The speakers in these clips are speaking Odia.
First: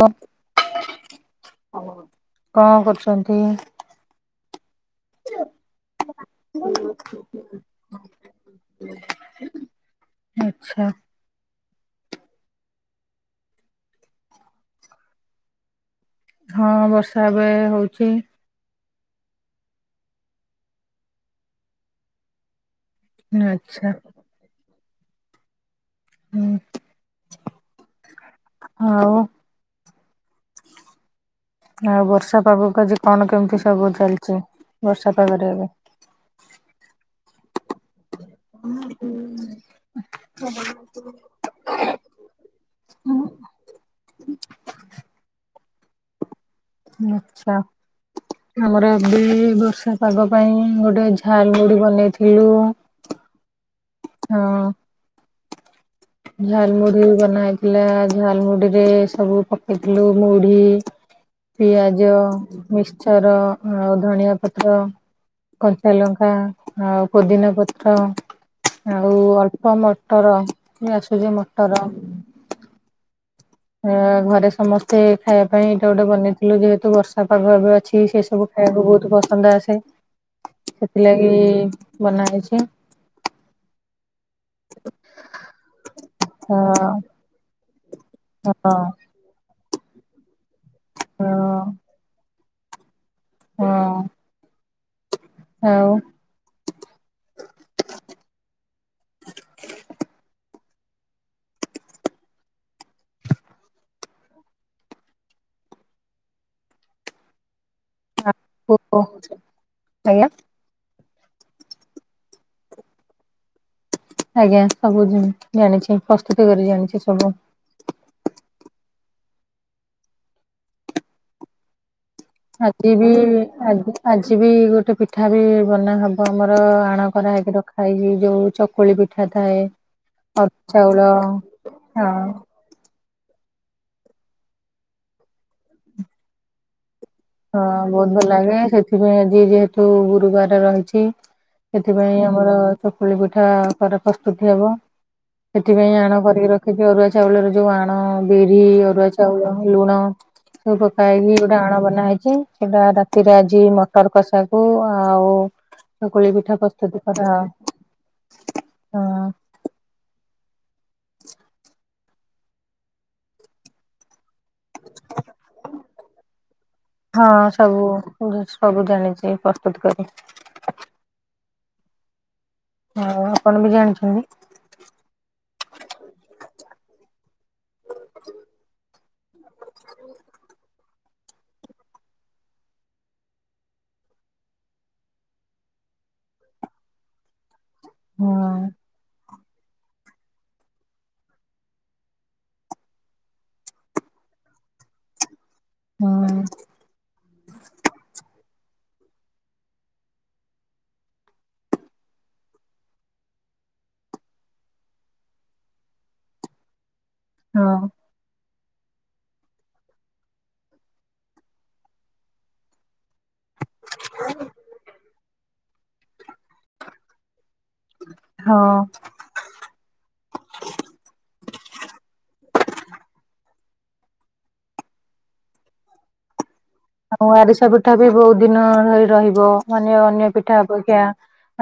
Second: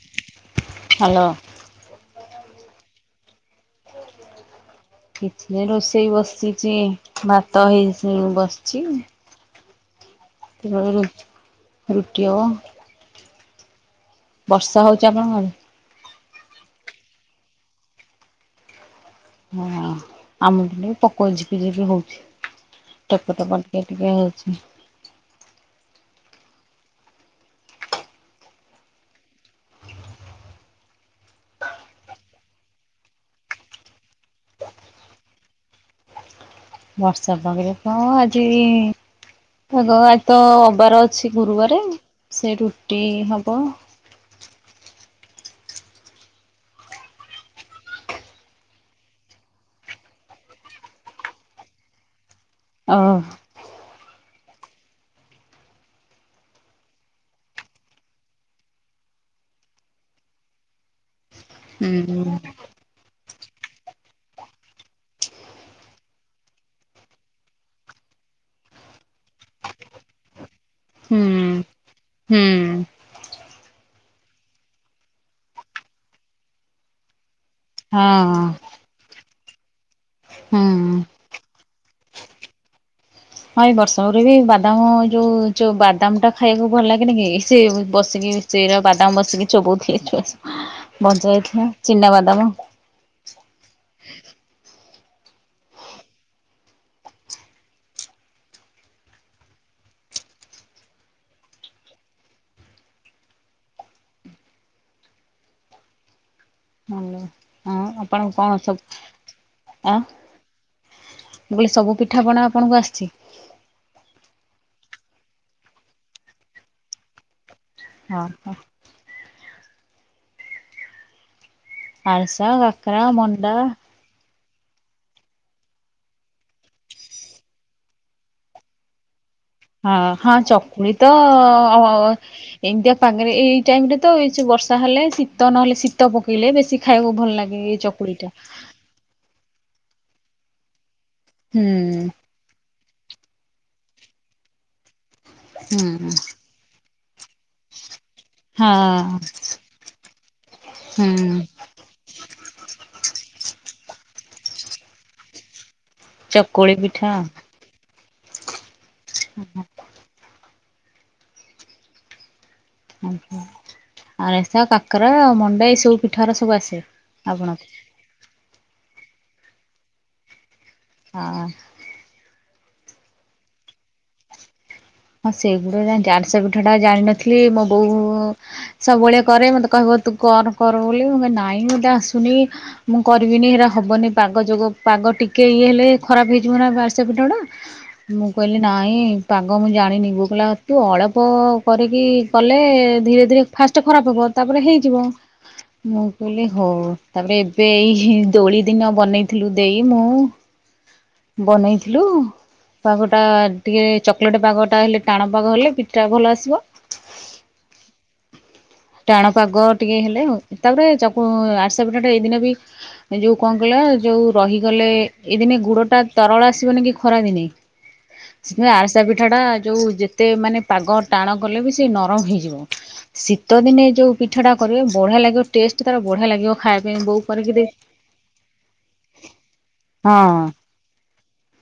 ଆଉ ହ୍ୟାଲୋ। କଣ କରୁଛନ୍ତି? କିଛି ରୋଷେଇ ବସିଛି ଭାତ ହେଇ [unintelligible] ବସିଛି। ଆଚ୍ଛା। ରୁଟିଓ ବର୍ଷା ହଉଛି ଆପଣଙ୍କର? ହଁ ବର୍ଷା ଏବେ ହଉଛି। ହଁ ଆମ ପଟେ ପକଉଛି ଯିବି ଯିବି ହଉଛି। ଟାଟ ଆଚ୍ଛା [unintelligible] ଅଛି। ହୁଁ ଆଉ [unintelligible] ଆଉ ବର୍ଷା ପାଗକୁ ଆଜି କଣ କେମିତି ସବୁ ଚାଲିଛି ବର୍ଷା ପାଗରେ ଏବେ। [unintelligible] ବର୍ଷା ପାଗରେ କଣ? ହ ହ। ଆଗ ଆଜିତ ଅବାର ଅଛି ଗୁରୁବାର ସେ ରୁଟି ହବ। ଆଚ୍ଛା। ଆମର ଏବେ ବର୍ଷା ପାଗ ପାଇଁ ଗୋଟେ ଝାଲ ବୁଡି ବନେଇଥି ଳୁ ଓ ହଁ। ଝାଲ ମୁଢି ବନା ହେଇଥିଲା ଝାଲ ମୁୁଢିରେ ସବୁ ପକେଇଥିଲୁ ମୁଢି। ହୁଁ ପିଆଜ ମିଶ୍ଚର ଆଉ ଧନିଆ ପତ୍ର। କଞ୍ଚାଲଙ୍କା ଆଉ ପୋଦିନା ପତ୍ର। ଆଉ ଅଳ୍ପ ମଟର କି ହୁଁ ଆସୁଛି ମଟର। ହୁଁ ଅ ଘରେ ସମସ୍ତେ ଖାଇବା ପାଇଁ ଏଇଟା ଗୋଟେ ବନେଇଥିଲୁ ଯେହେତୁ ବର୍ଷା [unintelligible] ଅଛି ସେ ହଁ ସବୁ ଖାଇବାକୁ ବହୁତ ପ ସନ୍ଦା ଆସେ ହୁଁ। ସେଥିଲାଗି ବନା ହେଇଛି। ହଁ ଏଇ ବର୍ଷରେ ବି ବାଦାମ ଯୋଉ ଯୋଉ ବାଦାମ ଟା ଅ ଖାଇବାକୁ ଭଲ ଲାଗେନ କି ସେ ବସିକି ହଁ ସେରା ବାଦାମ ବସିକି ଚୋବଉଥିଲେ ଛୁଆ ବଜା ହଁ ଯାଇଥିଲା ଚିନା ବାଦାମ। ହଁ। ହଉ। [inaudible] ହାଲୋ ହଁ ଆପଣ କଣ ସବୁ ଆ ଆଜ୍ଞା ବୋଲି ସବୁ ପିଠାପଣା ଆପଣଙ୍କୁ ଆସିଛି? ଆଜ୍ଞା ସବୁ ଜି ଜାଣିଛି ପ୍ରସ୍ତୁତି କରି ଜାଣିଛି ସବୁ। ହଁ ହ। ଆରିସା ଆଜି କାକରା ବି ଆଜି ମଣ୍ଡା ଆଜି ଆଜି ବି ଗୋଟେ ପିଠା ବି ବନା ହବ ଆମର ଆଣ କରା ହେଇକି ରଖା ହେଇଚି ଯୋଉ ଚକୁଳି ପିଠା। ଥାଏ। ହଁ ହଁ ଅରୁଆ ଚକୁଳି ଚାଉଳ ତ ଅ ହଁ ଏମିତିଆ ପାଗରେ ଏଇ ଟାଇମରେ ତ ଏ ବର୍ଷା ହେଲେ ଶୀତ ନହେଲେ ଶୀତ ପକେଇଲେ ବେଶୀ ଖାଇବାକୁ ଭଲ ଲାଗେ ହଁ ଏଇ ବହୁତ ଚକୁଳି ଭଲ ଟା ଲାଗେ ସେଥିପାଇଁ ଆଜି ଯେ ଯଉ ଗୁରୁବାର ରହିଛି ହୁଁ ସେଥିପାଇଁ ଆମର ଚକୁଳି ପିଠା ପରେ ପ୍ରସ୍ତୁତି ହବ ସେଥିପାଇଁ ହୁଁ ଆଣ କରିକି ରଖିଛି ଅରୁଆ ଚାଉଳର ଯୋଉ ଆଣ ବିରି ଅରୁଆ ହଁ ଚାଉଳ ଲୁଣ। ସବୁ ପକା ହୁଁ ହେଇକି ଗୋଟେ ଆଣ ବନା ହେଇ ସେଟା ରାତିରେ ଆଜି ମଟର କଷାକୁ ଆଉ ଚକୁଳି ପିଠା ପ୍ରସ୍ତୁତି କର। ଅହଂ। ଆଜ୍ଞା [inaudible] ଆରିସା କାକରା ଆଉ ମଣ୍ଡା ଏଇ ସବୁ ପିଠାର ସବୁ ଆସେ ହଁ ଆପଣ? ସବୁ ସବୁ ଜାଣିଛି ପ୍ରସ୍ତୁତ କରି। ହଁ। ହଁ ଆପଣ ବି ଜାଣିଛନ୍ତି? ହଁ ସେଇଗୁଡା ଜାଣିଚି। ଆରିଶା ପିଠା ଟା ଜାଣିିନଥିଲି ମୋ ବୋଉ ସବୁବେଳେ କରେ ମତେ କହିବ ତୁ କର କର ବୋଲି ମୁଁ କହେ ନା ନାଇଁ ମତେ ଆସୁନି ମୁଁ କରିବିନି ହେରା ହବନି ପାଗ ଯୋଗ ପାଗ ଟିକେ ଇଏ ହେଲେ ଖରାପ ହେଇ ଏଗୁଡାକ କଣ ଆରିସା ହଁ ମୁଁ କହିଲି ନାଇଁ କଣ ମୁଁ ଜାଣିନିି ବୋଉ କହିଲା ତୁ ଅଳ୍ପ କରିକି କଲେ ଧୀରେ ଧୀରେ ଫାଷ୍ଟ ଖରାପ ହବ ତାପ ହେଇଯିବ ମୁଁ ହଁ କହିଲି ହଉ ତାପରେ ଏବେ ଏଇ ଦୋଳି ଦିନ ବନେଇଥିଲୁ ଦେଇ ମୁଁ ବନେଇଥିଲୁ ବା ଗୋଟା ଟିକେ ଚ [unintelligible] ପାଗଟା ହେଲେ ଟାଣ ପାଗ ହେଲେ ପିଠଟା ଭଲ ଆସିବ। ହଁ। ଟାଣ ପାଗ ଟିକେ ହେଲେ ଆଉ ତାପରେ ଚକୁ ଆରିସା ପିଠାଟା ଏଇ ଦିନେବି ଯୋଉ କଣ କହିଲ ଯୋଉ ରହିଗଲେ ଏଇ ଦିନେ ଗୁଡଟା ତରଳ ଆସିବନି କି ଖରା ଦିନେ ସେଥିପାଇଁ ହଁ ଆରିସା ପିଠା ଟା ଯୋଉ ଯେତେ ମାନେ ପାଗ ଟାଣ ଗଲେ ବି ସେ ନରମ ହେଇଯିବ ସି ଶୀତ ଦିନେ ଯେଉଁ ପିଠାଟା କରିବେ ବଢିଆ ଲାଗିବ ଟେଷ୍ଟ ତାର ବଢ଼ିଆ ଲାଗିବ ଖାଇବା ପାଇଁ ବୋଉ ଆଉ କରିକି ଦେ ଆରିସା ପିଠା ବି ବହୁତ ଦିନ ଧରି ରହିବ ମାନେ ହଁ ଅନ୍ୟ ପିଠା ଅପେକ୍ଷା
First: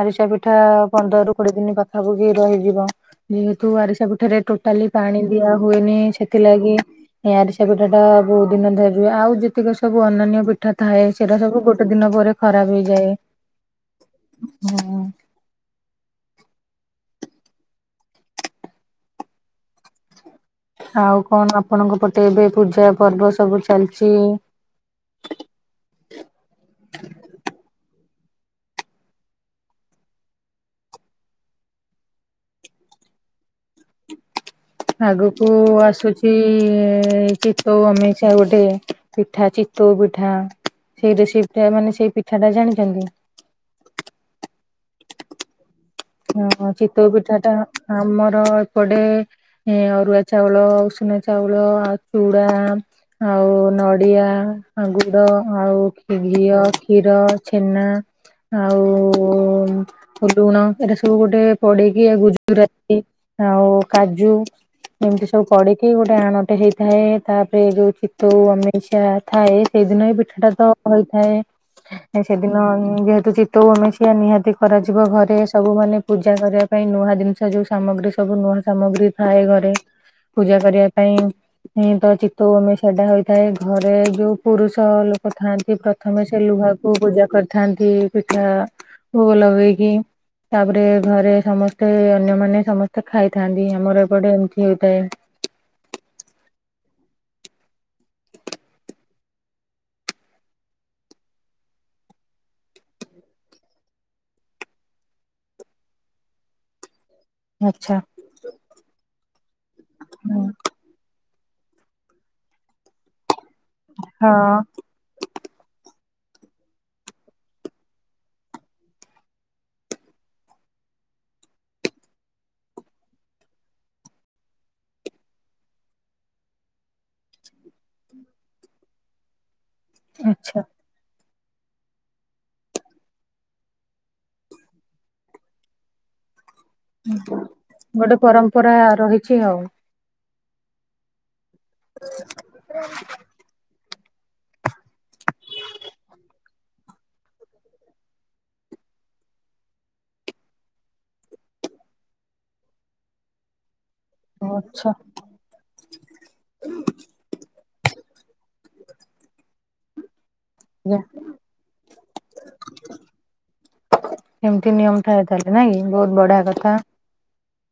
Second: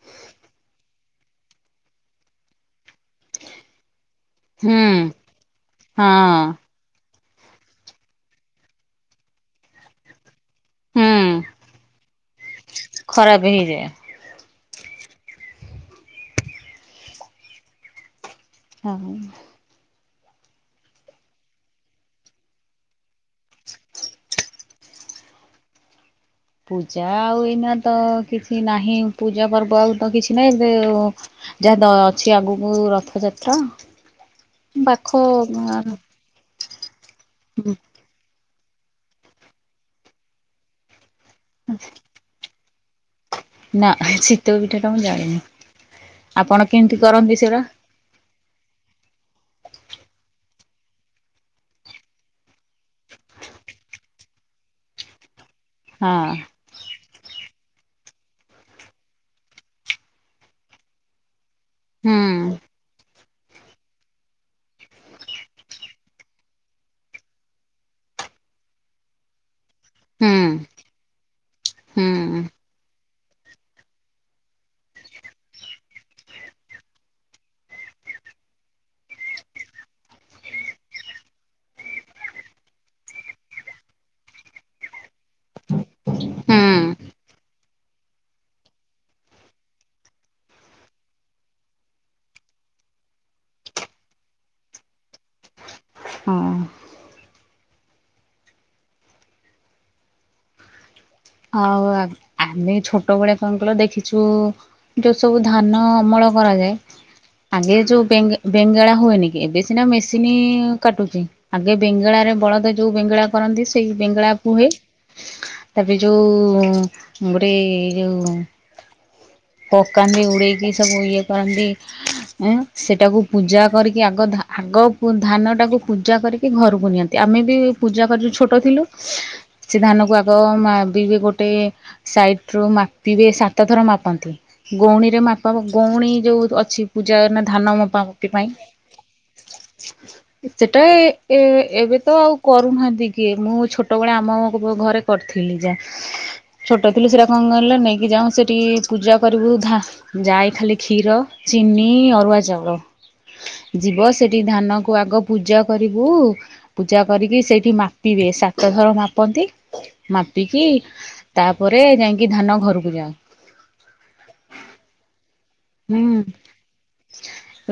ଆରିସା ପିଠା ପନ୍ଦରରୁ କୋଡିଏ ଦିନ ପାଖାପାଖି ରହିଯିବ ଯେହେତୁ ଆରିସା ପିଠା ପିଠାରେ ହୁଁ ଟୋଟାଲି ପାଣି ଦିଆ ହୁଏନି ହଁ ସେଥିଲାଗି ଏଇ ଆରିସା ପିଠାଟା ବହୁତ ଦିନ ଧରି ରୁହେ। ଆଉ ଯେତିକ ସବୁ ଅନନ୍ୟ ପିଠ ଉଠା ଥାଏ ହୁଁ ସେଟା ସବୁ ଗୋଟେ ଦିନ ପରେ ଖରାପ ହେଇଯାଏ। ଖରାପ ହେଇଯାଏ ହଁ। ହଁ। ଆଉ କଣ ଆପଣଙ୍କ ପଟେ ଏବେ ପୂଜା ପର୍ବ ସବୁ ଚାଲିଛି? [inaudible] ପୂଜା ଆଉ ଏଇନା ତ କିଛି ନାହିଁ ପୂଜା ପର୍ବ ଆଉ ତ କିଛି ନାହିଁ। ଏବେ ଯାହା ଅଛି ଆଗକୁ ରଥ ଯ ପେଟ ଆଗକୁ ଆସୁଛି ଏ ଚିତଉ ଅମେଇଷା ଗୋଟେ ପିଠା ଚିତଉ ପିଠା ସେଇ ରେସିପ ଟା ମାନେ ସେଇ ପିଠା ଟା ଜାଣିଛନ୍ତି? ପିଠାଟା ମୁଁ ଜାଣିନି। ଆପଣ ହଁ କେମିତି ଚିତଉ ପିଠା କରନ୍ତି ଟା ସେଟା ଆମର ଏପଟେ ଏ ଅରୁଆ ଚାଉଳ ଉଷୁନା ଚାଉଳ ଆଉ ଚୁଡା ଆଉ ନଡ଼ିଆ ଆଉ ଗୁଡ଼ ଆଉ ଖୀ ହଁ। ଘିଅ କ୍ଷୀ କ୍ଷୀର ଛେନା ଆଉ ଲୁଣ ଏଟା ସବୁ ଗୋଟେ ପଡ଼ିକି ଆଉ ହୁଁ ଗୁଜୁରାତି ଆଉ କାଜୁ ଏମିତି ସବୁ ପଡିକି ଗୋଟେ ଆଣଟେ ହେଇଥାଏ। ତାପରେ ଯୋଉ ଚିତଉ ଅମେଇଶିଆ ଥାଏ ସେଇଦିନ ବି ହୁଁ ପିଠାଟା ତ ହେଇଥାଏ ହୁଁ ସେଦିନ ଯେହେ ତ ଚିତଉ ଆମେଇସିଆ ନିହାତି କରାଯିବ ଘରେ। ସବୁ ମାନେ ପୂଜା କରିବା ପାଇଁ ନୂଆ ଜିନିଷ ଯୋଉ ସାମଗ୍ରୀ ସବୁ ନୂଆ ସାମଗ୍ରୀ ଥାଏ। ଘରେ ପୂଜା କରିବା ପାଇଁ। ହଁ ତ ଚିତଉ ଅମେଇଶା ଟା ହୋଇଥାଏ। ଘରେ ଯୋଉ ପୁରୁଷ ଲୋ ଥାନ୍ତି ପ୍ରଥମେ ସେ ହୁଁ ଲୁହାକୁ ପୂଜା କରି ଥାନ୍ତି ପିଠା ଭୋଗ ଲେଗଇକି। ତା ପରେ ଘରେ ସମସ୍ତେ ଅନ୍ୟମାନେ ସମସ୍ତେ ଖାଇଥାନ୍ତି ଆମର ଏପଟେ ଏମିତି ହେଇଥାଏ। [unintelligible] ହଁ। ଆଉ ଆ, ଆମେ ଛୋଟ ବଳେ କଣ କହିଲ ଦେଖିଛୁ ଯୋଉ ସବୁ ଧାନ ଅମଳ କରାଯାଏ। ଆଗେ ଆଚ୍ଛା ଯୋଉ ବେଙ୍ଗ ବେଙ୍ଗେଳା ହୁଏନି କି। ଏବେ ସିନା ମେସିନ୍ ହୁଁ କାଟୁଚି। ଆଗେ ବେଙ୍ଗଳାରେ ବଳଦ ଯୋଉ ବେଙ୍ଗଳା କରନ୍ତି ସେଇ ବେଙ୍ଗଳା ହଁ ପୁହେ ତା ହେଇ ଯୋଉ ଉଁ, ଗୋଟେ ଯୋଉ [inaudible] ପକାନ୍ତି ଉଡ଼େଇକି ସବୁ ଇଏ କରନ୍ତି ଏଁ ସେଟାକୁ ପୂଜା କରିକି ଆଗ ଧା ଆଗ ଗ ପୂ-ଧାନଟାକୁ ପୂଜା କରିକି ଘରକୁ ନିଅନ୍ତି। ଆମେ ବି ପୂଜା କରି ଛୋଟ ଥିଲୁ। ସେ ଧାନ କୁ ଆଗ ଆଚ୍ଛା ମା ଦିଗେ ଗୋଟେ ସାଇଟ୍ ରୁ ମାପିବେ ସାତ ଥର ମାପନ୍ତି ଗଉଣୀରେ ମାପାବ ଗ ପୁଣି ଯୋଉ ଅଛି ପୂଜା ନା ଧାନ ମପା ଗୋଟେ ମୁପି ପାଇଁ। ପରମ୍ପରା ରହିଛି ଆଉ। ସେଟା ଏ ଏ ଏବେ ତ ଆଉ କରୁନାହାନ୍ତି କିଏ। ମୁଁ ଛୋ ଟ ବେଳେ ଆମ ଘରେ କରିଥିଲି ଯା। ଛୋଟ ଥିଲୁ ସେଟା କଣ କହିଲ ନେଇକି ଯାଉଁ ସେଠି ପୂଜା କରିବୁ ଧା ଯାଏ ଖାଲି କ୍ଷୀର। ଚିନି, ଅରୁଆ ଚାଉଳ। [inaudible] ଯିବ ସେଠି ଧାନ ଆଚ୍ଛା କୁ ଆଗ ପୂଜା କରିବୁ। ପୂଜା କରିକି ସେଇଠି ମା ପିବେ ସାତ ଥର ମାପନ୍ତି। ମାପିକି ଟି ଆଜ୍ଞା, ତାପରେ ଯାଇକି ଧାନ ଘରକୁ ଯା ଏମିତି ନିୟମ ଥାଏ ତାହାଲେ ନାଇ କି। ବହୁତ ବଢିଆ କଥା।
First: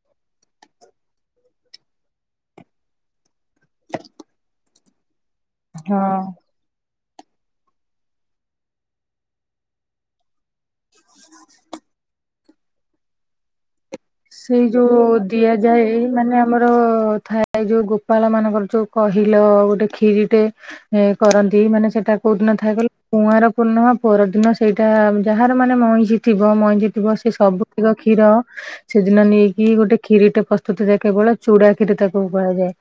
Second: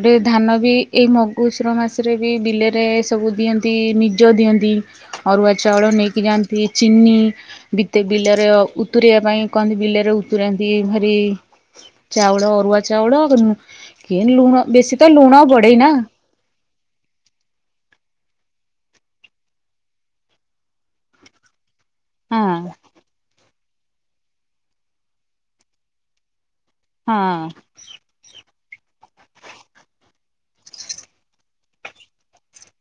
ରେ ଧାନ ବି ଏଇ ମଗୁଶୁର ମାସରେ ବି ବିଲରେ ସବୁ ଦିଅନ୍ତି ନିଜ ଦିଅନ୍ତି। ଅରୁଆ ଚାଉଳ ହଁ। ନେଇକି ଯାଆନ୍ତି ଚିନି ବିତେ ବିଲରେ ଉତୁରିବା ପାଇଁ କହନ୍ତି ବିଲରେ ଉତରାନ୍ତି ଭାରି ଚାଉଳ ଅ ଉଆ ଚାଉଳ ଉଁ, କି ସେଇ ଲୁଣ ବେଶୀ ତ ଲୁଣ ପଡେ ନା। ହଁ। ଓ ଥାଏ ଯୋଉ ଗୋପାଳ ମାନଙ୍କର ଯୋଉ କହିଲ ଗୋଟେ କ୍ଷୀରି ଟେ ଏ କରନ୍ତି। ମାନେ ସେଟା କୋଉ ଦିନ ହଁ ଥାଏ କଲ କୁଆଁର ପୂର୍ଣ୍ଣିମା ପରଦିନ ସେଇଟା ଯାହାର ମାନେ ମଇଁଷ ଥି ବ-ମଇଁଷି ଥିବ ସିଏ ହଁ ସବୁ ତିକ କ୍ଷୀର ସେଦିନ ନେଇକି ଗୋଟେ କ୍ଷୀରି ଟେ ପ୍ରସ୍ତୁତ ଯାଏ କେବଳ ଚୁଡ଼ା କ୍ଷୀରି ତାକୁ କୁହାଯାଏ।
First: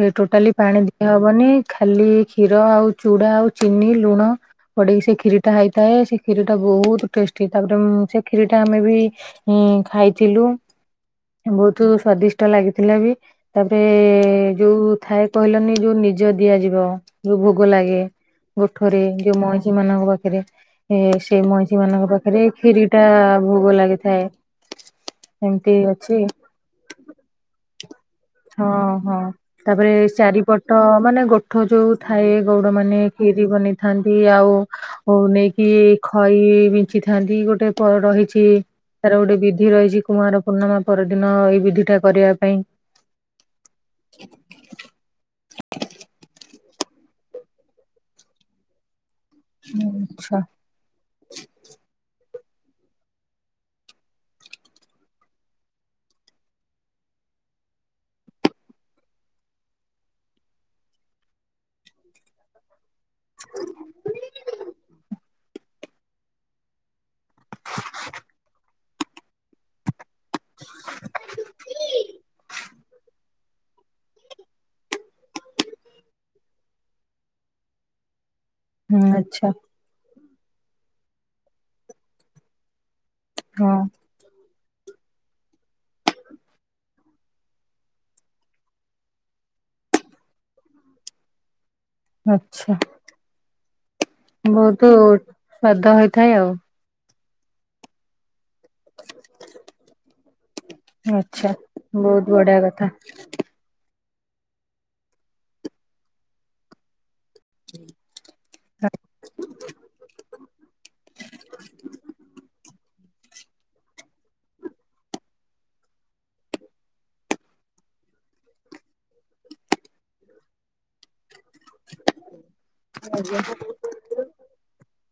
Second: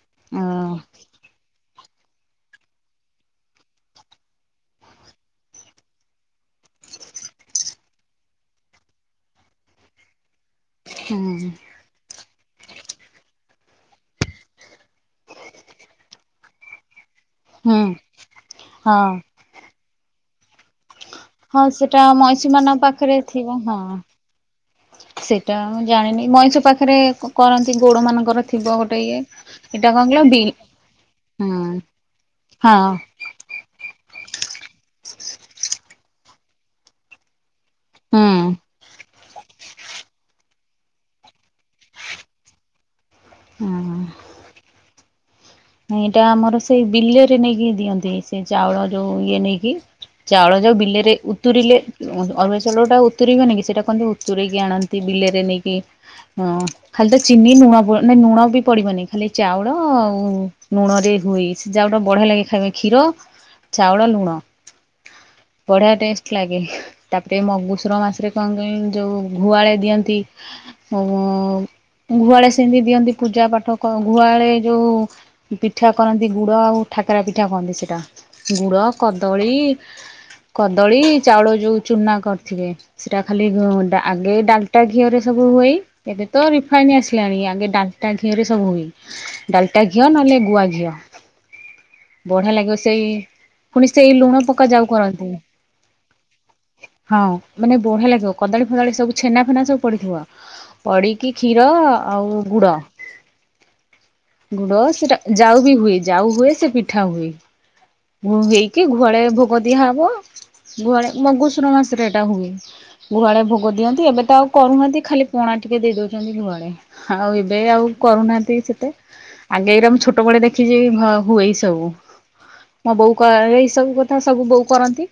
ଏ ଟୋଟାଲି ପାଣି ଦିଆହବନି ଖାଲି କ୍ଷୀର ଆଉ ଚୁଡା ଆଉ ଚିନି ଲୁଣ। ପଡିକି ସେ କ୍ଷୀରିଟା ହେଇଥାଏ ।ସେ କ୍ଷୀରି ଟା ବହୁତ ଟେଷ୍ଟି। ତାପରେ ମୁଁ ସେ କ୍ଷୀରିଟା ଆମେ ବି ଉଁ, ଅଁ, ଖାଇଥିଲୁ ହୁଁ ବହୁତୁ ସ୍ଵାଦିଷ୍ ଟ ଲାଗିଥିଲା ବି। ତାପରେ ଯୋଉ ଥାଏ କହିଲନି ଯୋଉ ନିଜ ଦିଆଯିବ। ଯୋଉ ଭୋଗ ହୁଁ ଲାଗେ ଗୋଠରେ ହଁ ଯୋଉ ମଇଁଷି ମାନଙ୍କ ପାଖରେ। ଏ ସେଇ ହଁ ମଇଁଷି ସେଟା ମାନଙ୍କ ପାଖରେ ମଇଁଷି ମାନଙ୍କ କ୍ଷୀରି ଟା ପାଖରେ ଥିବ ଭୋଗ ଲାଗିଥାଏ। ଟା ଏମିତି ମୁଁ ଅଛି ଜାଣିନି ମଇଁଷି ପାଖରେ କ-କରନ୍ତି ଗୋଡ ମାନଙ୍କର ଥିବ ଗୋଟେ ଇଏ ଏଟା କଣ କିଲ ବି ପୋଠ ମାନେ ଗୋଠ ହଁ ଯୋଉ ଥାଏ ଗଉଡ ହଁ ମାନେ କ୍ଷୀରି ବନେଇଥାନ୍ ତି ଆଉ ଅ, ନେଇକି ଖଇ ବିଞ୍ଚିଥାନ୍ତି ଗୋଟେ ହୁଁ ପ-ରହିଛି। ତାର ଗୋଟେ ବିଧି ରହିଛି କୁମାର ପୂର୍ଣ୍ଣିମା ପରଦିନ ଏଇ ବିଧି ଟା କରିବା ପାଇଁ। ହଁ, ହଁ। ଏଇଟା ଆମର ସେଇ ବିଲରେ ନେଇକି ଦିଅନ୍ତି। ସେ ଚାଉଳ ଯୋଉ ଓ ଇଏ ନେଇକି ଆଛା ଚାଉଳ ଯୋଉ ବିଲରେ ଉତୁରିଲେ ଓ ଯୋ ଅରୁଆ ଚାଉଲ ଟା ଉତୁରିବନି କି ସେଇଟା କହନ୍ତି ଉତୁରେଇକି ଆଣନ୍ତି ବିଲେରେ ନେଇକି ହଁ ଖାଲି ତ ଚି ନି ଲୁଣ ପ- ନାଇ ଲୁଣ ବି ପଡିବନି ଖାଲି ଚାଉଳ ଆଉ ଲୁଣରେ ହୁଏ ସେ ଜାଉଟା ବଢିଆ ଲାଗେ ଖାଇବା କ୍ଷୀର, ଚାଉଳ, ଲୁଣ । ବଢିଆ ଟେଷ୍ଟ ଲାଗେ। ତାପରେ ମଗୁଶୁର ମାସରେ କଣ କଇ ଯୋଉ ଘୁଆଳେେ ଦିଅନ୍ତି [unintelligible] ଘୁଆଳେ ସେମିତି ଦିଅନ୍ତି ପୂଜା ପାଠ କ-ଘୁଆଳେ ଯୋଉ ପିଠା କରନ୍ତି ଗୁଡ ଆଉ ଠାକରା ପିଠା କହନ୍ତି ସେଟା। ଗୁଡ ହୁଁ ଆଚ୍ଛା କଦଳୀ କଦଳୀ ଚାଉଳ ଯୋଉ ଚୁନା କରିଥିବେ। ସେଇଟା ଖାଲି ହଁ ଡା ଆଗେ ଡାଲ ଟା ଘିଅ ରେ ସବୁ ହୁଅଇ ଏ ଏବେ ତ ରିଫାଇନ ଆସିଲାଣି ଆଗେ ଡାଲଟା ଘିଅରେ ସବୁ ହୋଇ ଡା ଲଟା ଘିଅ ନହେଲେ ଗୁଆ ଘିଅ ବଢ଼ିଆ ଆଚ୍ଛା ଲାଗିବ ସେଇ । ପୁଣି ସେଇ ଲୁଣ ପକା ବହୁତ ଯାଉ କରନ୍ତି ସ୍ଵାଦ ହେଇଥାଏ ଆଉ ହଁ ମାନେ ବଢିଆ ଲାଗିବ । କଦଳୀ ଫଦଳୀ ସବୁ ଛେନା ଫେନା ସବୁ ପଡିଥିବ ପଡିକି ଆଚ୍ଛା କ୍ଷୀର ବହୁତ ଆଉ ବଢିଆ ଗୁଡ। କଥା ଗୁଡ ସେଟା ଯାଉ ବି ହୁଏ ଯାଉ ହୁଏ ସେ ପିଠା ହୁଏ । ହଁ। ଘୁ ହେଇକି ଘୁଆଳ ଭୋଗ ଦିଆହବ ଗୁହା ମଘୁଶୁର ମାସରେ ଏଇଟା ହୁଏ । ଘୁହାଳେ ଭୋଗ ଦିଅନ୍ତି ଏବେ ତ ଆଉ କରୁହାନ୍ତି ଖାଲି ପଣା ଟିକେ ଦେଇ ଦଉଛନ୍ତି ଘୁହାଳେ ଆଉ ଏବେ ଆଉ। କରୁନାହାନ୍ତି ସେତେ ଆଗେ ଏଇରା ମୁଁ ଛୋଟବେଳେ ଦେଖିଛି ଘ ହୁଏ ଏଇ ସବୁ ମୋ ବୋଉ କ ଏଇ ସବୁ କଥା ସବୁ ବୋଉ କରନ୍ତି।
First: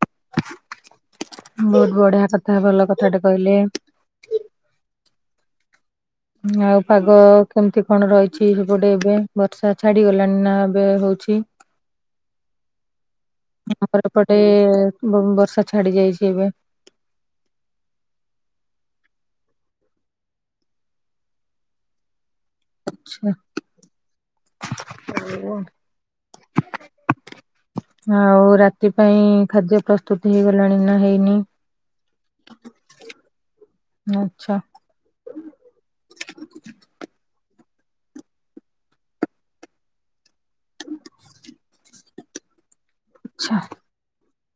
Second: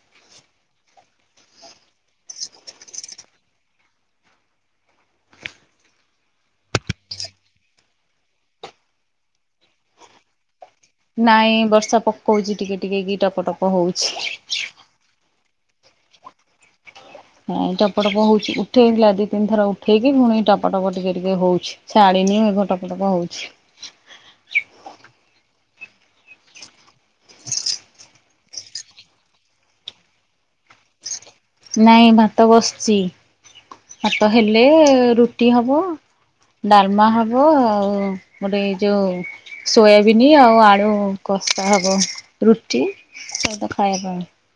ବହୁତ ବଢିଆ କଥା ଭଲ କଥାଟେ କହିଲେ। ଆଉ ପାଗ କେମିତି କଣ ରହିଛି ସେପଟେ ଏବେ ବର୍ଷା ଛାଡିଗଲାଣି ନା। ଏବେ ହଉଛି ନାଇଁ ବର୍ଷା ପକଉଛି ଟିକେ ଟିକେ କି ଟପ ଟପ ଆମାର ହଉଛି। ଏପଟେ ବର୍ଷା । ଛାଡି ଯାଇଛି ଏବେ । ହାଁ ଟପଟପ ହଉଛି ଉଠେଇ ଥିଲା ଦି ତିନି ଥର ଉଠେଇକି ପୁଣି ଟପଟପ ଟିକେ ଟିକେ ହଉଛି ଛାଡିନି ଏ ଟପଟପ ଆଚ୍ଛା। ହଉଛି। ଆଉ ରାତି ପାଇଁ ଖାଦ୍ୟ ପ୍ରସ୍ତୁତ ହେଇ ଗଲାଣି ନା ହେଇନି। ନାଇଁ ଭାତ ବସିଚି । ଭାତ ଆଚ୍ଛା ହେଲେ ରୁଟି ହବ ଡାଲମା ହବ। ଗୋଟେ ଏଇ ଯୋଉ ସୋୟାବିନ ଆଉ ଆଳୁ କସା ହବ ରୁଟି । ଆଚ୍ଛା ସେଇଟା ଖାଇବା ପାଇଁ।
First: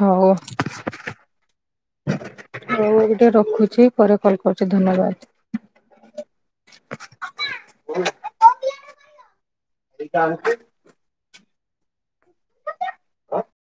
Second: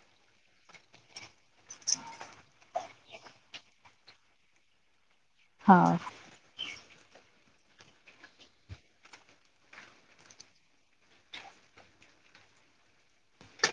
ହଉ। ହଉ ଟିକେ ରଖୁଛି ପରେ କଲ କରୁଛି ଧନ୍ୟବାଦ। ହଁ। ହ ସେଇ କାମ । ହ।